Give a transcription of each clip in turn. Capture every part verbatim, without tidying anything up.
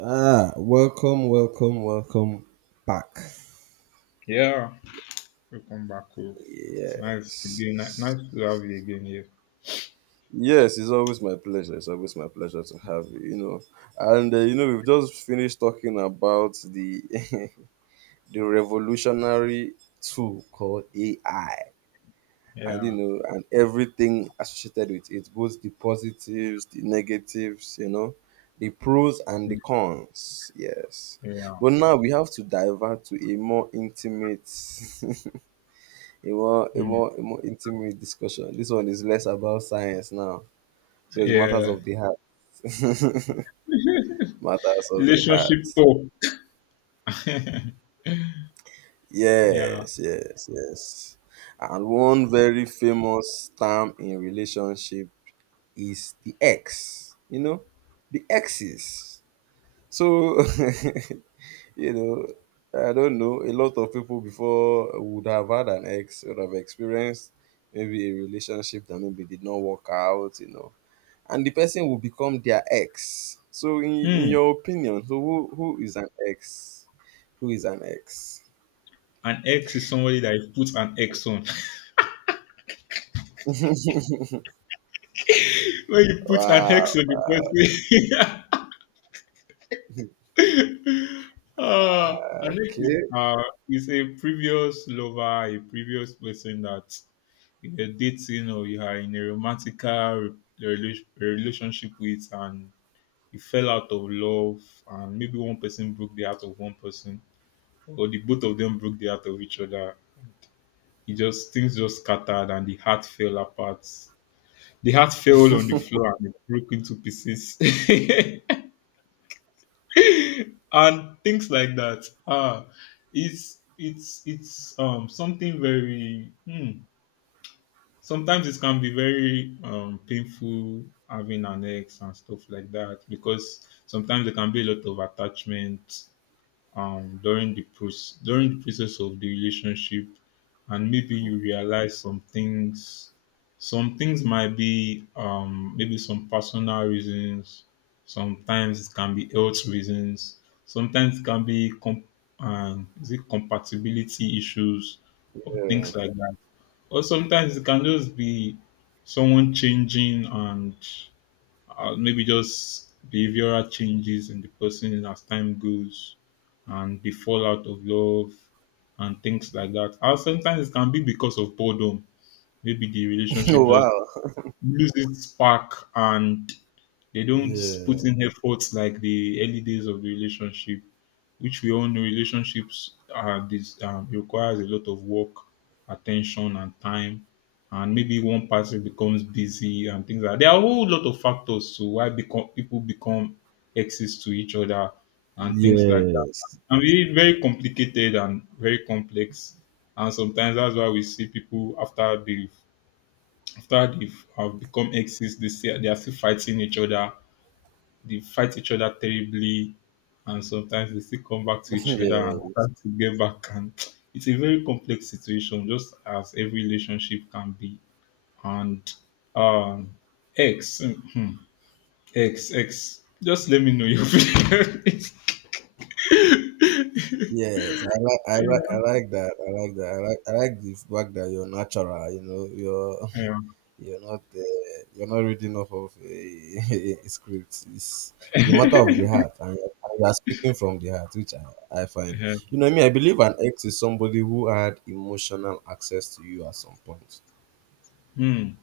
Ah, welcome, welcome, welcome back. Yeah, welcome back. oh. It's nice Yes. again. ni- Nice to have you again here. Yes, it's always my pleasure. It's always my pleasure to have you. You know, and uh, you know we've just finished talking about the the revolutionary tool called A I, and you Yeah, know, and everything associated with it, both the positives, the negatives, you know, the pros and the mm, cons. Yes, yeah, but now we have to divert to a more intimate a more a mm, more a more intimate discussion. This one is less about science now. So it's matters yeah. of the heart. Matters of the Relationship heart. talk. yeah. Yes, yes, yes. And one very famous term in relationship is the ex. You know, the exes. So, you know, I don't know. A lot of people before would have had an ex, would have experienced maybe a relationship that maybe did not work out. You know, and the person will become their ex. So, in, in Mm. your opinion, so who, who is an ex? Who is an ex? An ex is somebody that you put an ex on. When you put an ex on Wow. the person, uh, an ex is Okay. uh is a previous lover, a previous person that you're dating or you are in a romantic rela- relationship with, and you fell out of love, and maybe one person broke the heart of one person or the both of them broke the heart of each other. It just, things just scattered and the heart fell apart, the heart fell on the floor and it broke into pieces. And things like that. Ah, it's it's it's um something very hmm, sometimes it can be very um painful having an ex and stuff like that, because sometimes there can be a lot of attachment um, during the process, during the process of the relationship, and maybe you realize some things. Some things might be um, maybe some personal reasons. Sometimes it can be health reasons. Sometimes it can be com- um, is it compatibility issues or Yeah. things like that. Or sometimes it can just be someone changing and uh, maybe just behavioral changes in the person as time goes, and the fallout of love and things like that. And sometimes it can be because of boredom. Maybe the relationship Oh, just wow. loses spark and they don't Yeah. put in efforts like the early days of the relationship, which we all know relationships are this um, requires a lot of work, attention, and time. And maybe one person becomes busy and things like that. There are a whole lot of factors to why become, people become exes to each other and things like that. Yes. And really very complicated and very complex. And sometimes that's why we see people after they've after they've have become exes, they say they are still fighting each other, they fight each other terribly, and sometimes they still come back to each other and try Yes. to get back. And it's a very complex situation, just as every relationship can be. And um, X, hmm, X, X. Just let me know your feelings. Yes. I like. I like. I like that. I like that. I like. I like the fact that you're natural. You know. You're yeah. You're not uh, you're not reading off of a a script. It's the matter of the heart, and you're, and you're speaking from the heart, which I, I find. Yeah. You know me. I believe an ex is somebody who had emotional access to you at some point. Hmm.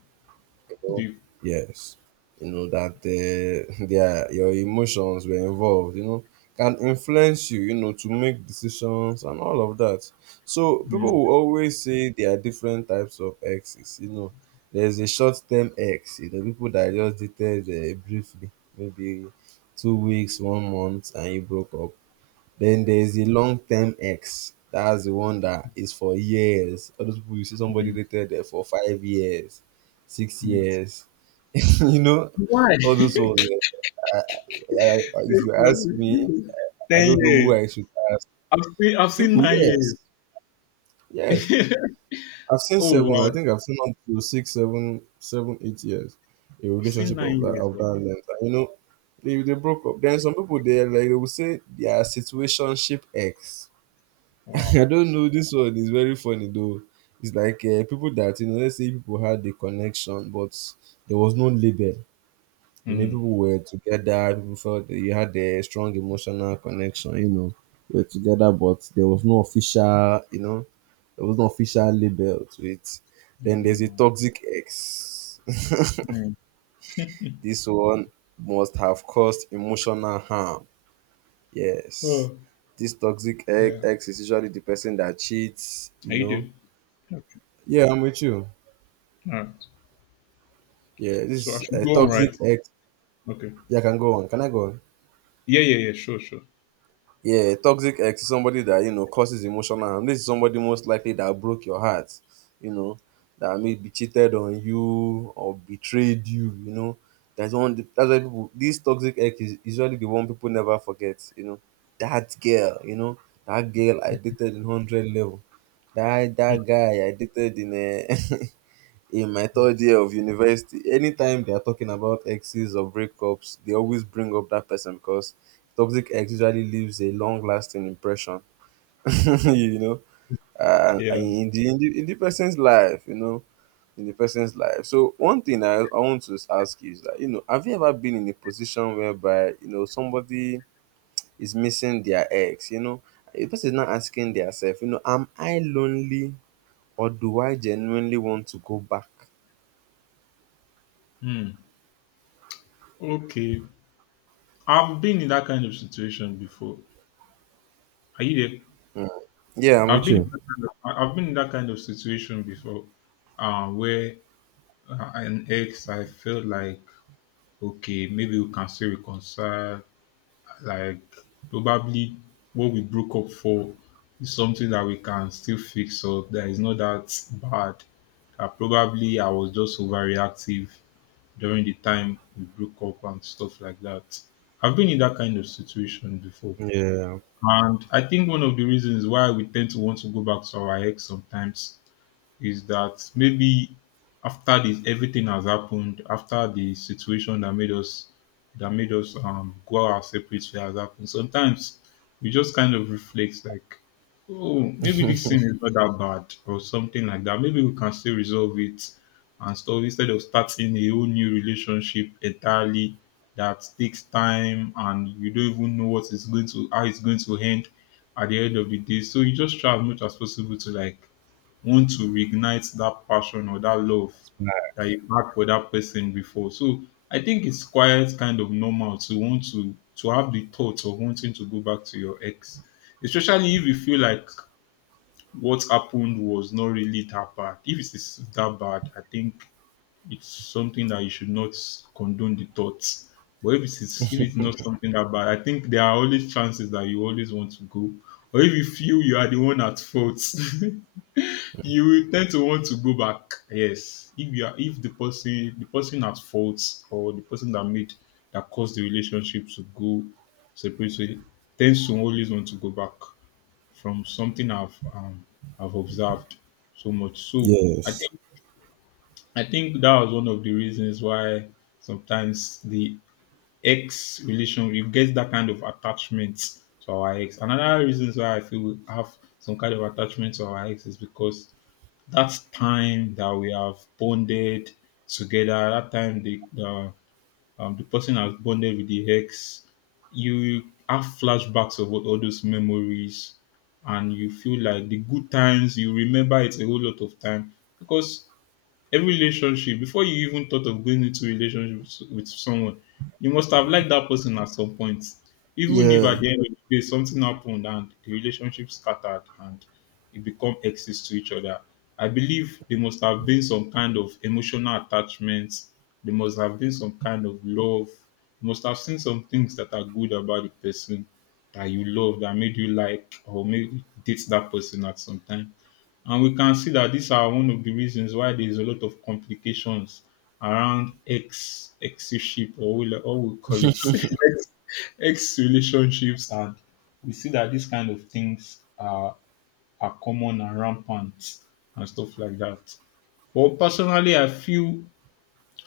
you know. The- Yes. You know that uh, their your emotions were involved, you know, can influence you, you know, to make decisions and all of that. So hmm, people will always say there are different types of exes, you know. There's a short term ex, you know, people that I just dated uh, briefly, maybe two weeks, one month, and you broke up. Then there's the long term X. That's the one that is for years. All those people you see somebody hmm, dated there for five years, six hmm. years. You know, Why? all those ones. eh, I, I, I, if This you ask was- this me, is I Ten don't know years. who I should ask. I've seen. I've seen People, yes, nine yes. years. I've seen Oh seven. wow, I think I've seen up to six, seven, seven, eight years. A I've seen relationship nine of that years. of Wow. that length. And, you know, they, they broke up. Then some people there like they will say their situationship X. Wow. I don't know. This one is very funny though. It's like uh, people that you know, let's say people had the connection, but there was no label. You know, Mm. people were together. People felt that you had a strong emotional connection. You know, you were together, but there was no official. You know, there was no official label to it. Then there's a Mm. toxic ex. Mm. This one must have caused emotional harm. Yes. Oh, This toxic ex yeah. ex is usually the person that cheats, you Are you know. doing? Okay. Yeah, I'm with you. All right. Yeah, So I this should uh, go on, right? toxic ex. Okay. Yeah, I can go on. Can I go on? Yeah, yeah, yeah. Sure, sure. Yeah, toxic ex is somebody that you know causes emotional harm. This is somebody most likely that broke your heart. You know, that maybe cheated on you or betrayed you. You know, that's one. That's why people. This toxic ex is usually the one people never forget. You know, that girl. You know, that girl I dated in hundred level. That that guy I dated in. Uh, in my Mm. third year of university, anytime they are talking about exes or breakups, they always bring up that person because toxic ex usually leaves a long lasting impression, you know, uh, Yeah. in, the, in, the, in the person's life, you know, in the person's life. So, one thing I, I want to ask you is that, you know, have you ever been in a position whereby, you know, somebody is missing their ex, you know, the person is not asking themselves, you know, am I lonely or do I genuinely want to go back? Mm. Okay. I've been in that kind of situation before. Are you there? Yeah, I'm I've with been in you. that kind of, I- I've been in that kind of situation before, uh, where uh, an ex I felt like okay maybe we can still reconcile, like probably what we broke up for is something that we can still fix up, that is not that bad. That probably I was just overreactive during the time we broke up and stuff like that. I've been in that kind of situation before. Yeah. And I think one of the reasons why we tend to want to go back to our ex sometimes is that maybe after this, everything has happened, after the situation that made us that made us um go our separate way has happened, sometimes we just kind of reflect like, oh, maybe this thing is not that bad or something like that. Maybe we can still resolve it and stuff, instead of starting a whole new relationship entirely that takes time, and you don't even know what is going to how it's going to end at the end of the day. So you just try as much as possible to like want to reignite that passion or that love that you had for that person before. So I think it's quite kind of normal to want to to have the thoughts of wanting to go back to your ex, especially if you feel like what happened was not really that bad. If it is that bad, I think it's something that you should not condone the thoughts. But if it is if it's not something that bad, I think there are always chances that you always want to go. Or if you feel you are the one at fault. You will tend to want to go back. Yes, if you are, if the person, the person at fault or the person that made that caused the relationship to go separately, tends to always want to go back from something I've um, I've observed so much. So I think I think that was one of the reasons why sometimes the ex relation, you get that kind of attachment to our ex. Another reason why I feel we have some kind of attachment to our ex is because that time that we have bonded together, that time the the, um, the person has bonded with the ex, you have flashbacks of all all those memories, and you feel like the good times, you remember it a whole lot of time. Because every relationship, before you even thought of going into a relationship s- with someone, you must have liked that person at some point. Even if at Yeah. the end of the day something happened and the relationship scattered and it become exes to each other, I believe there must have been some kind of emotional attachment. There must have been some kind of love. You must have seen some things that are good about the person that you love that made you like or maybe date that person at some time. And we can see that these are one of the reasons why there's a lot of complications around ex exship, or we or we call it ex ex relationships, and we see that these kind of things are are common and rampant and stuff like that. Well, personally I feel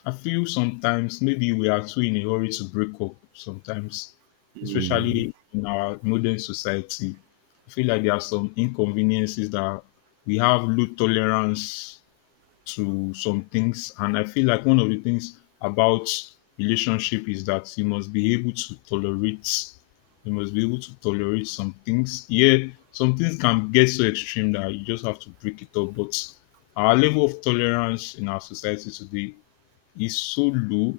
I feel sometimes maybe we are too in a hurry to break up sometimes, especially in our modern society. I feel like there are some inconveniences that we have low tolerance to some things. And I feel like one of the things about relationship is that you must be able to tolerate, you must be able to tolerate some things. Yeah, some things can get so extreme that you just have to break it up. But our level of tolerance in our society today is so low.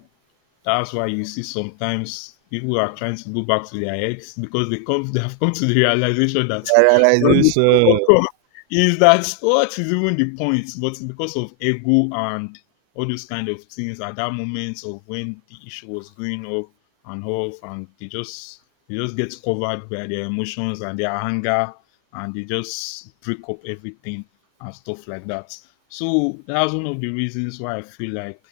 That's why you see sometimes people are trying to go back to their ex, because they come they have come to the realization that The what will realization. come is that what is even the point? But because of ego and all those kind of things at that moment of when the issue was going up and off, and they just they just get covered by their emotions and their anger, and they just break up everything and stuff like that. So that's one of the reasons why I feel like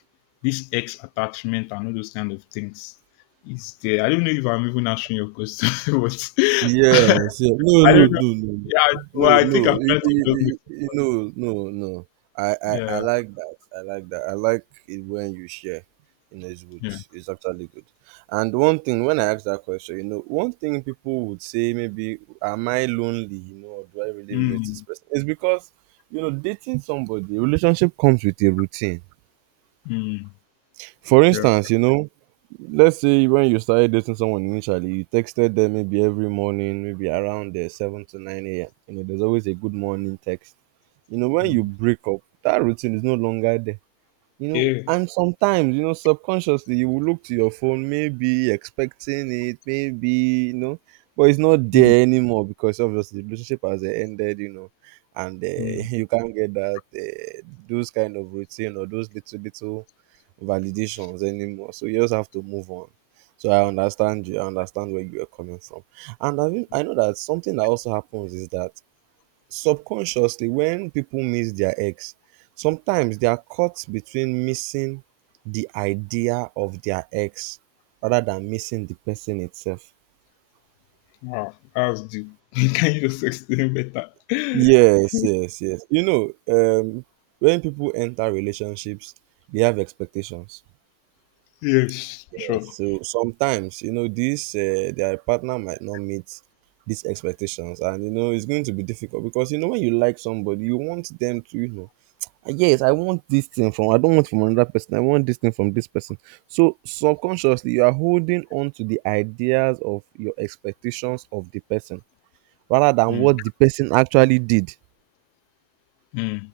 this ex attachment and all those kind of things is there. I don't know if I'm even answering your question, but Yes. Yeah. No, I no, don't know. no, Yeah, no, well, I think I'm trying to no. just make, No, no. I- I- I- I- No, no, no. I, I, I yeah, like that. I like that. I like it when you share. You know, it's good. yeah, It's actually good. And one thing, when I ask that question, you know, one thing people would say maybe, am I lonely? You know, or do I really miss this mm, person? It's because, you know, dating somebody, relationship comes with a routine. mm, For yeah, instance, you know, let's say when you started dating someone initially, you texted them maybe every morning, maybe around the seven to nine a m. You know, there's always a good morning text. You know, when you mm, break up, that routine is no longer there, you know. yeah, And sometimes, you know, subconsciously you will look to your phone maybe expecting it, maybe, you know, but it's not mm, there anymore because obviously the relationship has eh, ended, you know. And uh, mm. you can't get that uh, those kind of routine or those little little validations anymore, so you just have to move on. So I understand you, I understand where you are coming from. And, I mean, I know that something that also happens is that subconsciously when people miss their ex, sometimes they are caught between missing the idea of their ex rather than missing the person itself. Wow, that was deep. Can you just explain better? Yes, yes, yes, you know. Um when people enter relationships, they have expectations. yes, sure. So sometimes, you know, this uh, their partner might not meet these expectations, and you know it's going to be difficult because you know when you like somebody you want them to, you know. Yes, I want this thing from, I don't want from another person, I want this thing from this person. So subconsciously you are holding on to the ideas of your expectations of the person rather than Mm, what the person actually did. mm,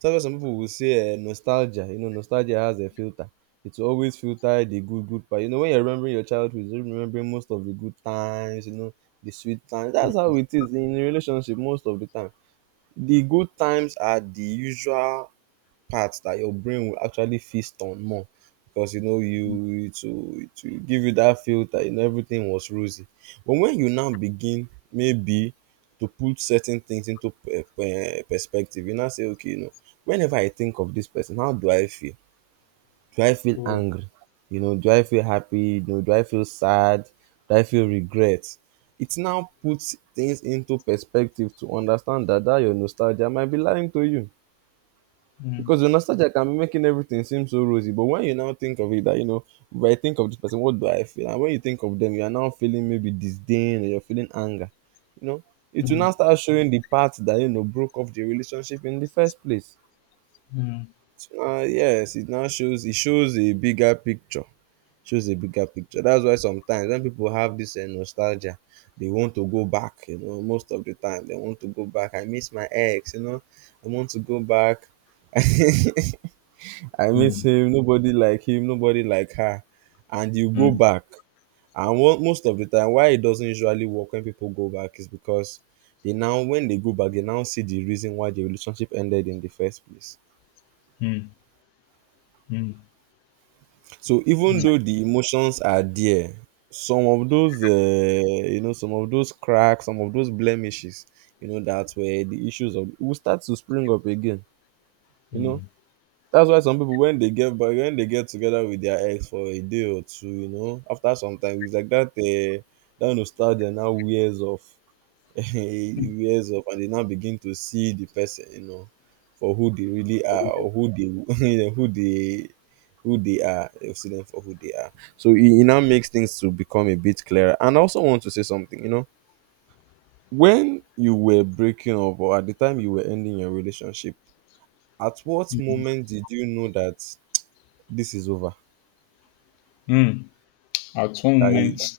So some people will say uh, nostalgia, you know, nostalgia has a filter. It will always filter the good good part. You know, when you're remembering your childhood, you're remembering most of the good times, you know, the sweet times. That's mm, how it is in a relationship most of the time. The good times are the usual parts that your brain will actually feast on more, because you know you mm. it will it will give you that feel that you know everything was rosy. But when you now begin, maybe, to put certain things into per per perspective, you now say okay, you know, whenever I think of this person, how do I feel? Do I feel Oh, angry? You know, do I feel happy? You know, do I feel sad? Do I feel regret? It now puts things into perspective to understand that that your nostalgia might be lying to you. mm, Because the nostalgia can be making everything seem so rosy, but when you now think of it, that you know, if I think of this person, what do I feel? And when you think of them, you are now feeling maybe disdain or you're feeling anger. You know, it will now mm, start showing the part that you know broke off the relationship in the first place. mm, So uh, yes, it now shows it shows a bigger picture. Shows a bigger picture. That's why sometimes when people have this uh, nostalgia, they want to go back. You know, most of the time they want to go back. I miss my ex. You know, I want to go back. I miss mm, him. Nobody like him. Nobody like her. And you go mm, back, and wo- most of the time, why it doesn't usually work when people go back is because they now, when they go back, they now see the reason why the relationship ended in the first place. mm, mm, So even though the emotions are there, some of those, uh, you know, some of those cracks, some of those blemishes, you know, that were the issues of will start to spring up again. You know, mm, that's why some people when they get back when they get together with their ex for a day or two, you know, after some time it's like that uh, that nostalgia now wears off, it wears off, and they now begin to see the person, you know, for who they really are or who they you know, who they who they are. They'll see them for who they are. So it, it now makes things to become a bit clearer. And I also want to say something, you know, when you were breaking up or at the time you were ending your relationship, at what mm. moment did you know that this is over. Mm. At one That you, moment,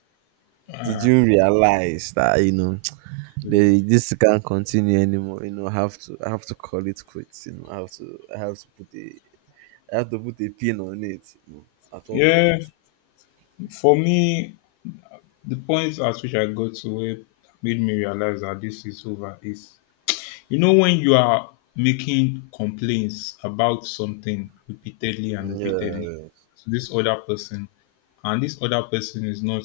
did ah, you realize that you know they, this can't continue anymore? You know, I have to I have to call it quits. You know, I have to I have to put a I have to put a pin on it. You know, at all yeah, points. for me, the point at which I got to where made me realize that this is over is, you know, when you are making complaints about something repeatedly and repeatedly Yeah, to this other person, and this other person is not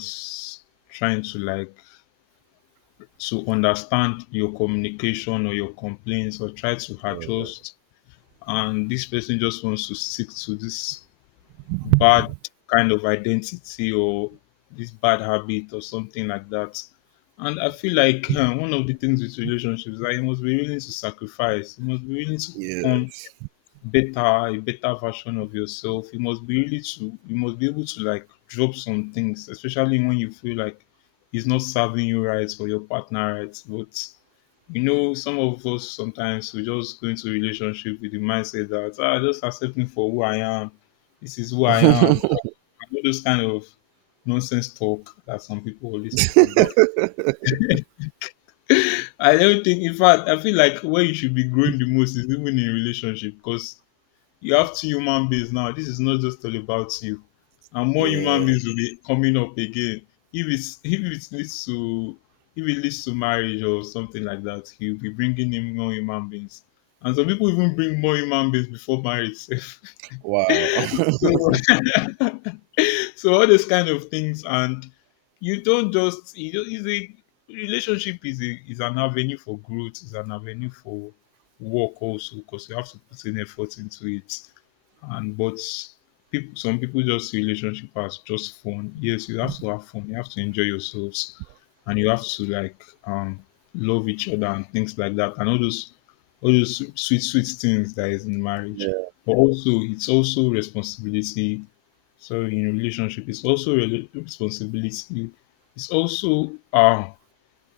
trying to like to understand your communication or your complaints or try to yeah, adjust, and this person just wants to stick to this bad kind of identity or this bad habit or something like that. And I feel like um, one of the things with relationships is that you must be willing to sacrifice. You must be willing to yeah, become better, a better version of yourself. You must be really to you must be able to like drop some things, especially when you feel like it's not serving you right or your partner right. But you know, some of us sometimes we just go into relationship with the mindset that ah, just accept me for who I am. This is who I am, all those kind of nonsense talk that some people always talk about. I don't think, in fact, I feel like where you should be growing the most is even in relationship, because you have two human beings now. This is not just all about you, and more human yeah. beings will be coming up again. If it's if it leads to if it leads to marriage or something like that, you'll be bringing in more human beings, and some people even bring more human beings before marriage. Wow. so so all those kind of things. And you don't just you don't is a relationship is a is an avenue for growth, is an avenue for work also, because you have to put in effort into it. And but people, some people just see relationship as just fun. Yes, you have to have fun, you have to enjoy yourselves, and you have to like um love each other and things like that, and all those all those sweet sweet things that is in marriage. yeah, But also it's also responsibility. So in relationship, it's also a responsibility. It's also um,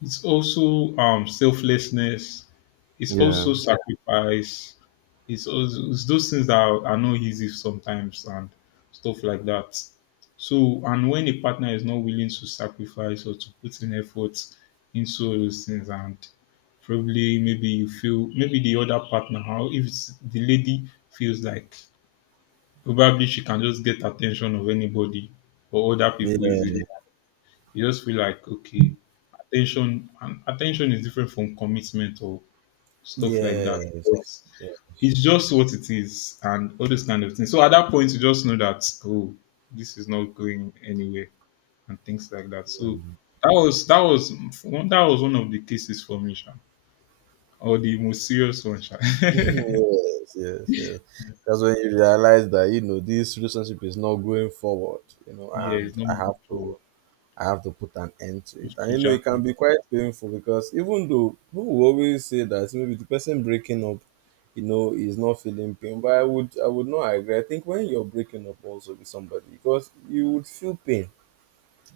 it's also um, selflessness. It's yeah, also sacrifice. It's also it's those things that are, are not easy sometimes and stuff like that. So and when a partner is not willing to sacrifice or to put in effort into all those things, and probably maybe you feel, maybe the other partner, how, if it's the lady, feels like probably she can just get attention of anybody or other people easily. yeah, You just feel like okay, attention, and attention is different from commitment or stuff like that. yes, But yes, it's just what it is and all those kind of things. So at that point you just know that, oh, this is not going anywhere and things like that. So um, that was that was one, that was one of the cases for me, Sha. Or the most serious one, Sha. Yeah, yes, yes, yes. That's when you realize that you know this relationship is not going forward. You know, and it's not I have for to I have to put an end to it. And you know, spiritual. it can Con-. be quite painful because even though people will always say that maybe the person breaking up, you know, is not feeling pain, but I would I would not agree. I think when you're breaking up also with somebody, because you would feel pain,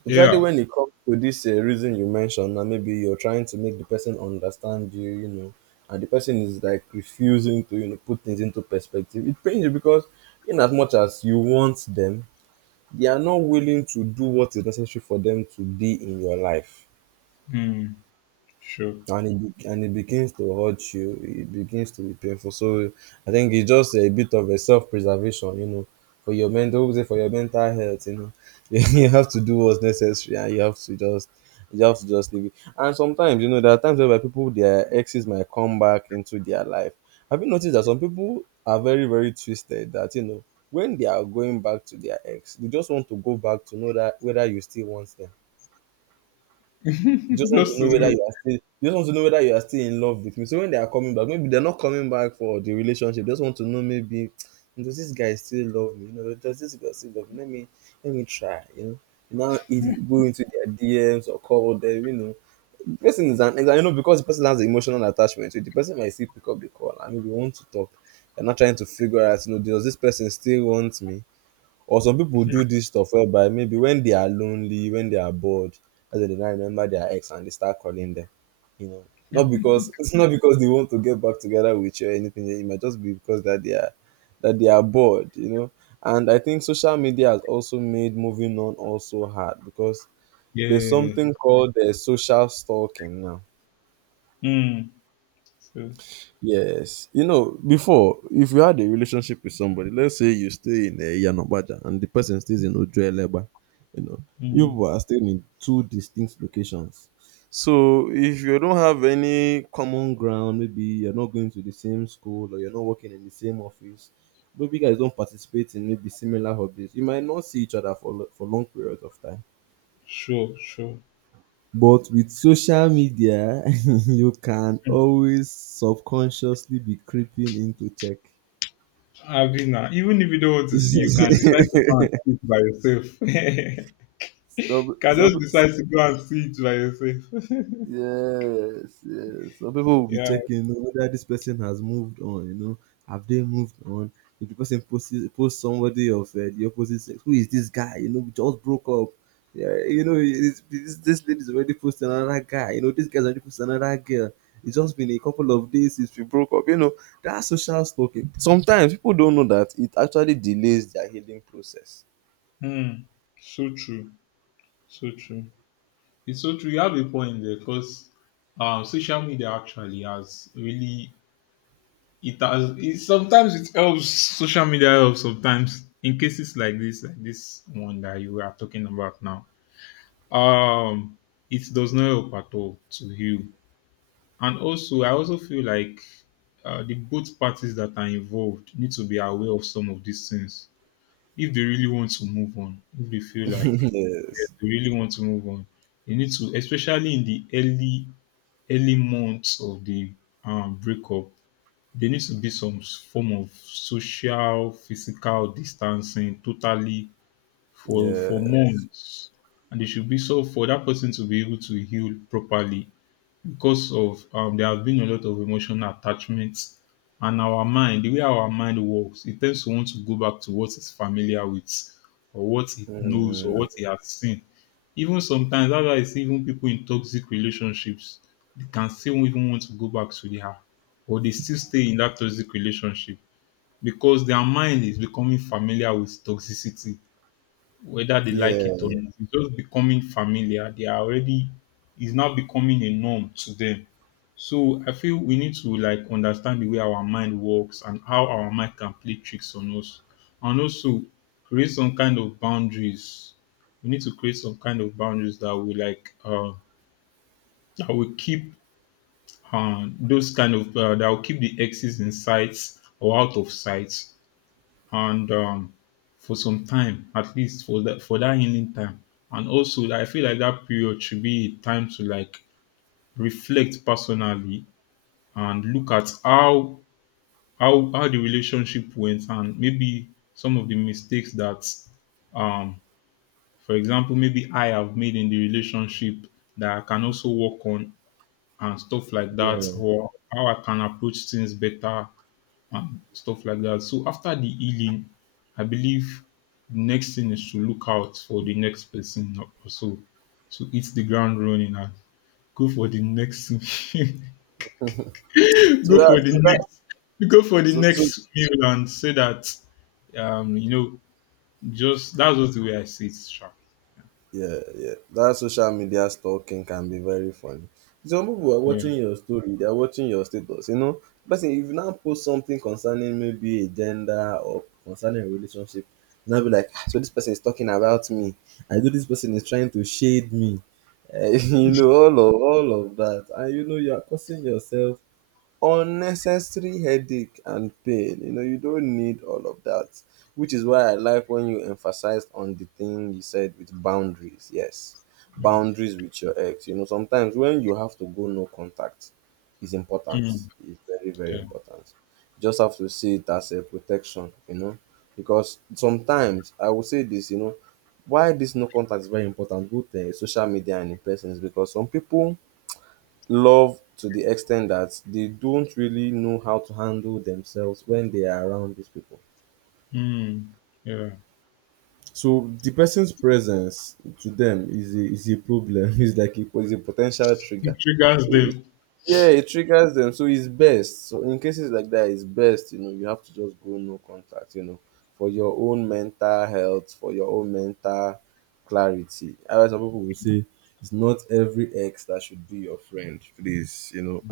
especially Yeah. when it comes to this uh, reason you mentioned. Now maybe you're trying to make the person understand you, you know, and the person is like refusing to you know put things into perspective. It pains you because in as much as you want them, they are not willing to do what is necessary for them to be in your life, Hmm. Sure. and it be, and it begins to hurt you, it begins to be painful. So I think it's just a bit of a self-preservation, you know, for your mental for your mental health. You know, you have to do what's necessary and you have to just you have to just leave it. And sometimes, you know, there are times where people, their exes might come back into their life. Have you noticed that some people are very, very twisted that, you know, when they are going back to their ex, they just want to go back to know that whether you still want them? You just want to Just to know whether know. you are still you just want to know whether you are still in love with me. So when they are coming back, maybe they're not coming back for the relationship. They just want to know, maybe does this guy still love me? You know, does this girl still love me? Let me let me try, you know. You now it- go into their D Ms or call them, you know. The person is an you know, because the person has emotional attachment to it, the person might still pick up the call and maybe want to talk. They're not trying to figure out, you know, does this person still want me? Or some people do this stuff whereby maybe when they are lonely, when they are bored, that's when they now remember their ex and they start calling them. You know, not because it's not because they want to get back together with you or anything. It might just be because that they are that they are bored. You know, and I think social media has also made moving on also hard because there's Yeah. something called the social stalking now. Mm. So. Yes. You know, before, if you had a relationship with somebody, let's say you stay in uh, Yanobaja and the person stays in Ojueleba, you know, you Mm. people are staying in two distinct locations. So if you don't have any common ground, maybe you're not going to the same school or you're not working in the same office, maybe you guys don't participate in maybe similar hobbies, you might not see each other for, lo- for long periods of time. Sure, sure. But with social media, you can Mm. always subconsciously be creeping into check. Avina, even if you don't want to see, you can decide to go and see it by yourself. You some, can just some, decide to go and see it by yourself. yes, yes. Some people will be Yeah. checking, you know, whether this person has moved on. You know, have they moved on? If the person posts posts somebody of uh, the opposite sex, who is this guy? You know, we just broke up. Yeah, you know, it's, this this lady's already posted another guy. You know, this guy's already posted another girl. It's just been a couple of days since we broke up. You know, that's social stalking. Sometimes people don't know that it actually delays their healing process. Mm. So true. So true. It's so true. You have a point there, because um, social media actually has really it has it, sometimes it helps, social media helps sometimes in cases like this, like this one that you are talking about now. um it does not help at all to heal. And also, I also feel like uh, the both parties that are involved need to be aware of some of these things if they really want to move on, if they feel like yes, yes. they really want to move on. They need to, especially in the early early months of the um, breakup, there needs to be some s- form of social physical distancing totally for for Yeah. months. And they should be, so for that person to be able to heal properly, because of um, there has been a lot of emotional attachments. And our mind, the way our mind works, it tends to want to go back to what it's familiar with, or what it knows or Mm. what it has seen. Even sometimes that's why I see even people in toxic relationships, they can still even want to go back to their, or they still stay in that toxic relationship because their mind is becoming familiar with toxicity, whether they like it or Yeah, not. It's just becoming familiar. They are already, it's now becoming a norm to them. So I feel we need to like understand the way our mind works and how our mind can play tricks on us. And also create some kind of boundaries. We need to create some kind of boundaries that will like uh that will keep uh, those kind of uh, that will keep the exes in sight or out of sight, and um, for some time, at least for that for that healing time. And also, I feel like that period should be a time to like reflect personally and look at how how how the relationship went, and maybe some of the mistakes that um for example maybe I have made in the relationship that I can also work on and stuff like that, yeah. or how I can approach things better and stuff like that. So after the healing, I believe the next thing is to look out for the next person, or so, to hit the ground running and go for the next So go for that, the so that, next, go for the so, so next meal and say that um you know, just, that's just the way I see it, Sha. yeah, yeah. That social media stalking can be very funny. Some people are Yeah. watching your story, they are watching your status. You know, person, if you now post something concerning maybe a gender or concerning a relationship, you now be like, "Ah, so this person is talking about me. I know this person is trying to shade me. Eh," you know, all of all of that, and you know, you are causing yourself unnecessary headache and pain. You know, you don't need all of that, which is why I like when you emphasized on the thing you said with boundaries. Yes, Mm, boundaries with your ex. You know, sometimes when you have to go no contact is important. mm, It's very, very yeah. important. Just have to see it as a protection, you know, because sometimes I will say this, you know, why this no contact is very important, both uh, social media and in person, is because some people love to the extent that they don't really know how to handle themselves when they are around these people. Mm, yeah. So the person's presence to them is a is a problem. It's like a, is a potential It trigger. triggers So it's- them. yeah, it triggers them. So it's best. So in cases like that, it's best. You know, you have to just go no contact. You know, for your own mental health, for your own mental clarity. Otherwise, some people will say it's not every ex that should be your friend. Please, you know.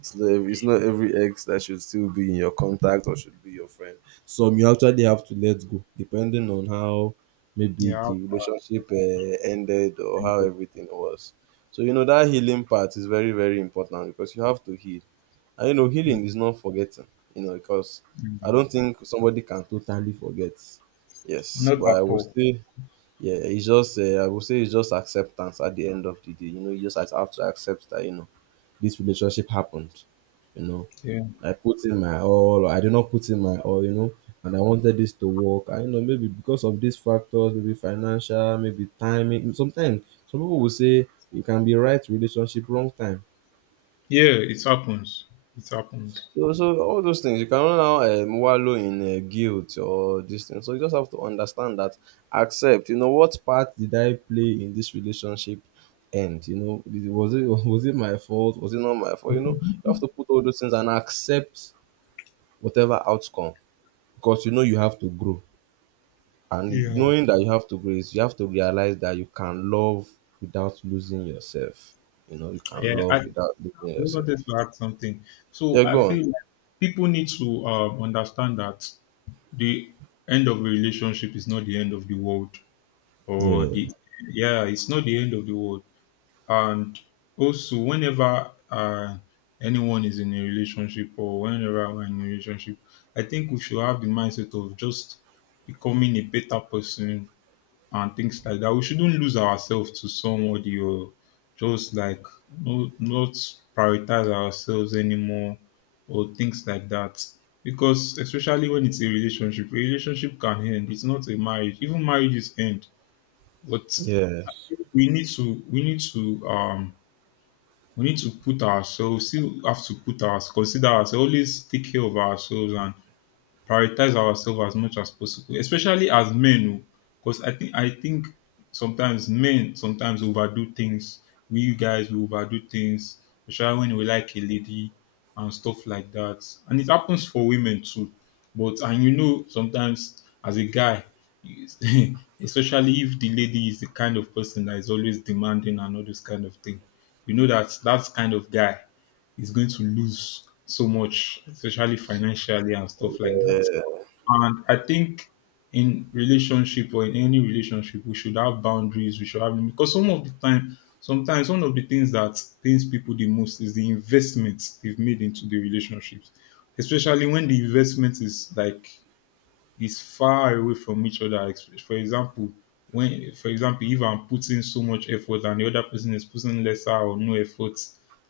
It's not, every, it's not every ex that should still be in your contact or should be your friend. Some you actually have to let go, depending on how maybe Yeah. I'll-. the relationship uh, ended or how Mm, everything was. So, you know, that healing part is very, very important because you have to heal. And, you know, healing is not forgetting, you know, because I don't mm. think somebody can totally forget. Yes, Not but I at will all. still yeah, it's just uh, I would say it's just acceptance at the end of the day. You know, you just have to have to accept that you know this relationship happened. You know, Yeah. I put in my all, or I did not put in my all. You know, and I wanted this to work. I know maybe because of these factors, maybe financial, maybe timing. Sometimes some people will say you can be right relationship, wrong time. Yeah, it happens. It happens. So, so all those things you cannot now um, wallow in uh, guilt or this thing. So you just have to understand that, accept. You know what part did I play in this relationship? And, you know, did- was it was it my fault? Was it not my fault? You know, you have to put all those things and accept whatever outcome, because you know you have to grow. And Yeah. knowing that you have to grow is you have to realize that you can love without losing yourself. You know, you can Yeah, I love without losing I also wanted yourself. to add something. So Yeah, I go on. feel like people need to um, understand that the end of a relationship is not the end of the world, or Yeah. the, yeah, it's not the end of the world. And also, whenever uh, anyone is in a relationship, or whenever we're in a relationship, I think we should have the mindset of just becoming a better person, and things like that. We shouldn't lose ourselves to somebody, or just like, no, not prioritize ourselves anymore or things like that. Because especially when it's a relationship, a relationship can end. It's not a marriage. Even marriages end. But Yes, we need to we need to um we need to put ourselves, still have to put us, consider ourselves, always take care of ourselves and prioritize ourselves as much as possible, especially as men. Oh, because I think, I think sometimes men sometimes overdo things. We you guys we overdo things, especially when we like a lady and stuff like that. And it happens for women too. But, and you know sometimes as a guy, you- especially if the lady is the kind of person that is always demanding and all this kind of thing, you know that that kind of guy is going to lose so much, especially financially and stuff like that. And I think in relationship, or in any relationship, we should have boundaries. We should have, because some of the time, sometimes one of the things that pains people the most is the investments they've made into the relationships, especially when the investment is like is far away from each other. Ex- For example, when, for example, if I'm putting so much effort and the other person is putting lesser or no effort,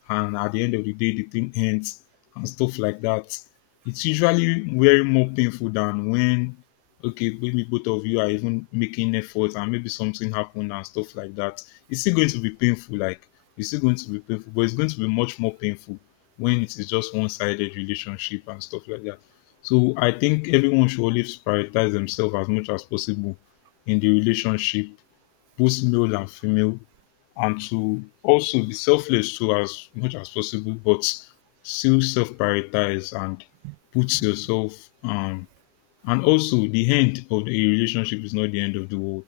and at the end of the day, the thing ends and stuff like that, it's usually very more painful than when, okay, maybe both of you are even making effort and maybe something happened and stuff like that. It's still going to be painful, like, it's still going to be painful, but it's going to be much more painful when it is just one sided relationship and stuff like that. So I think everyone should always prioritize themselves as much as possible in the relationship, both male and female, and to also be selfless too as much as possible, but still self prioritize and put yourself um and also the end of the relationship is not the end of the world.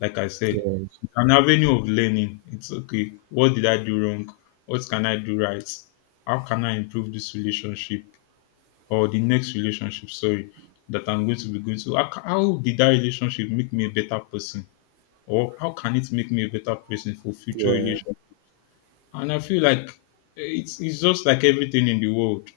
Like I said, yes. it's an avenue of learning. It's okay. What did I do wrong? What can I do right? How can I improve this relationship? Or the next relationship, sorry, that I'm going to be going to, how, ca- how did that relationship make me a better person? Or how can it make me a better person for future Yeah. relations? And I feel like it's, it's just like everything in the world.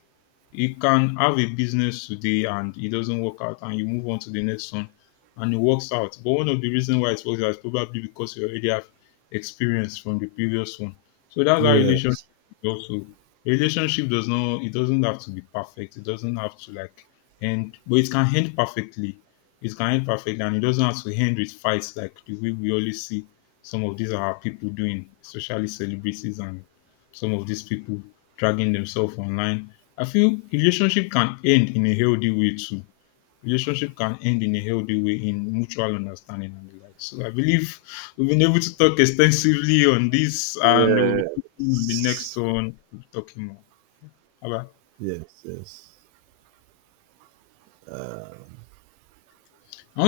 You can have a business today and it doesn't work out, and you move on to the next one and it works out. But one of the reasons why it works out is probably because you already have experience from the previous one. So that's how relationship Yes. is also, a relationship does not, it doesn't have to be perfect. It doesn't have to like end, but it can end perfectly. It can end perfectly, and it doesn't have to end with fights like the way we always see some of these are people doing, especially celebrities and some of these people dragging themselves online. I feel relationship can end in a healthy way too. Relationship can end in a healthy way in mutual understanding and the like. So I believe we've been able to talk extensively on this, and we'll be talking on the next Yes. one. We'll be talking more. Bye Yes. Yes. bye.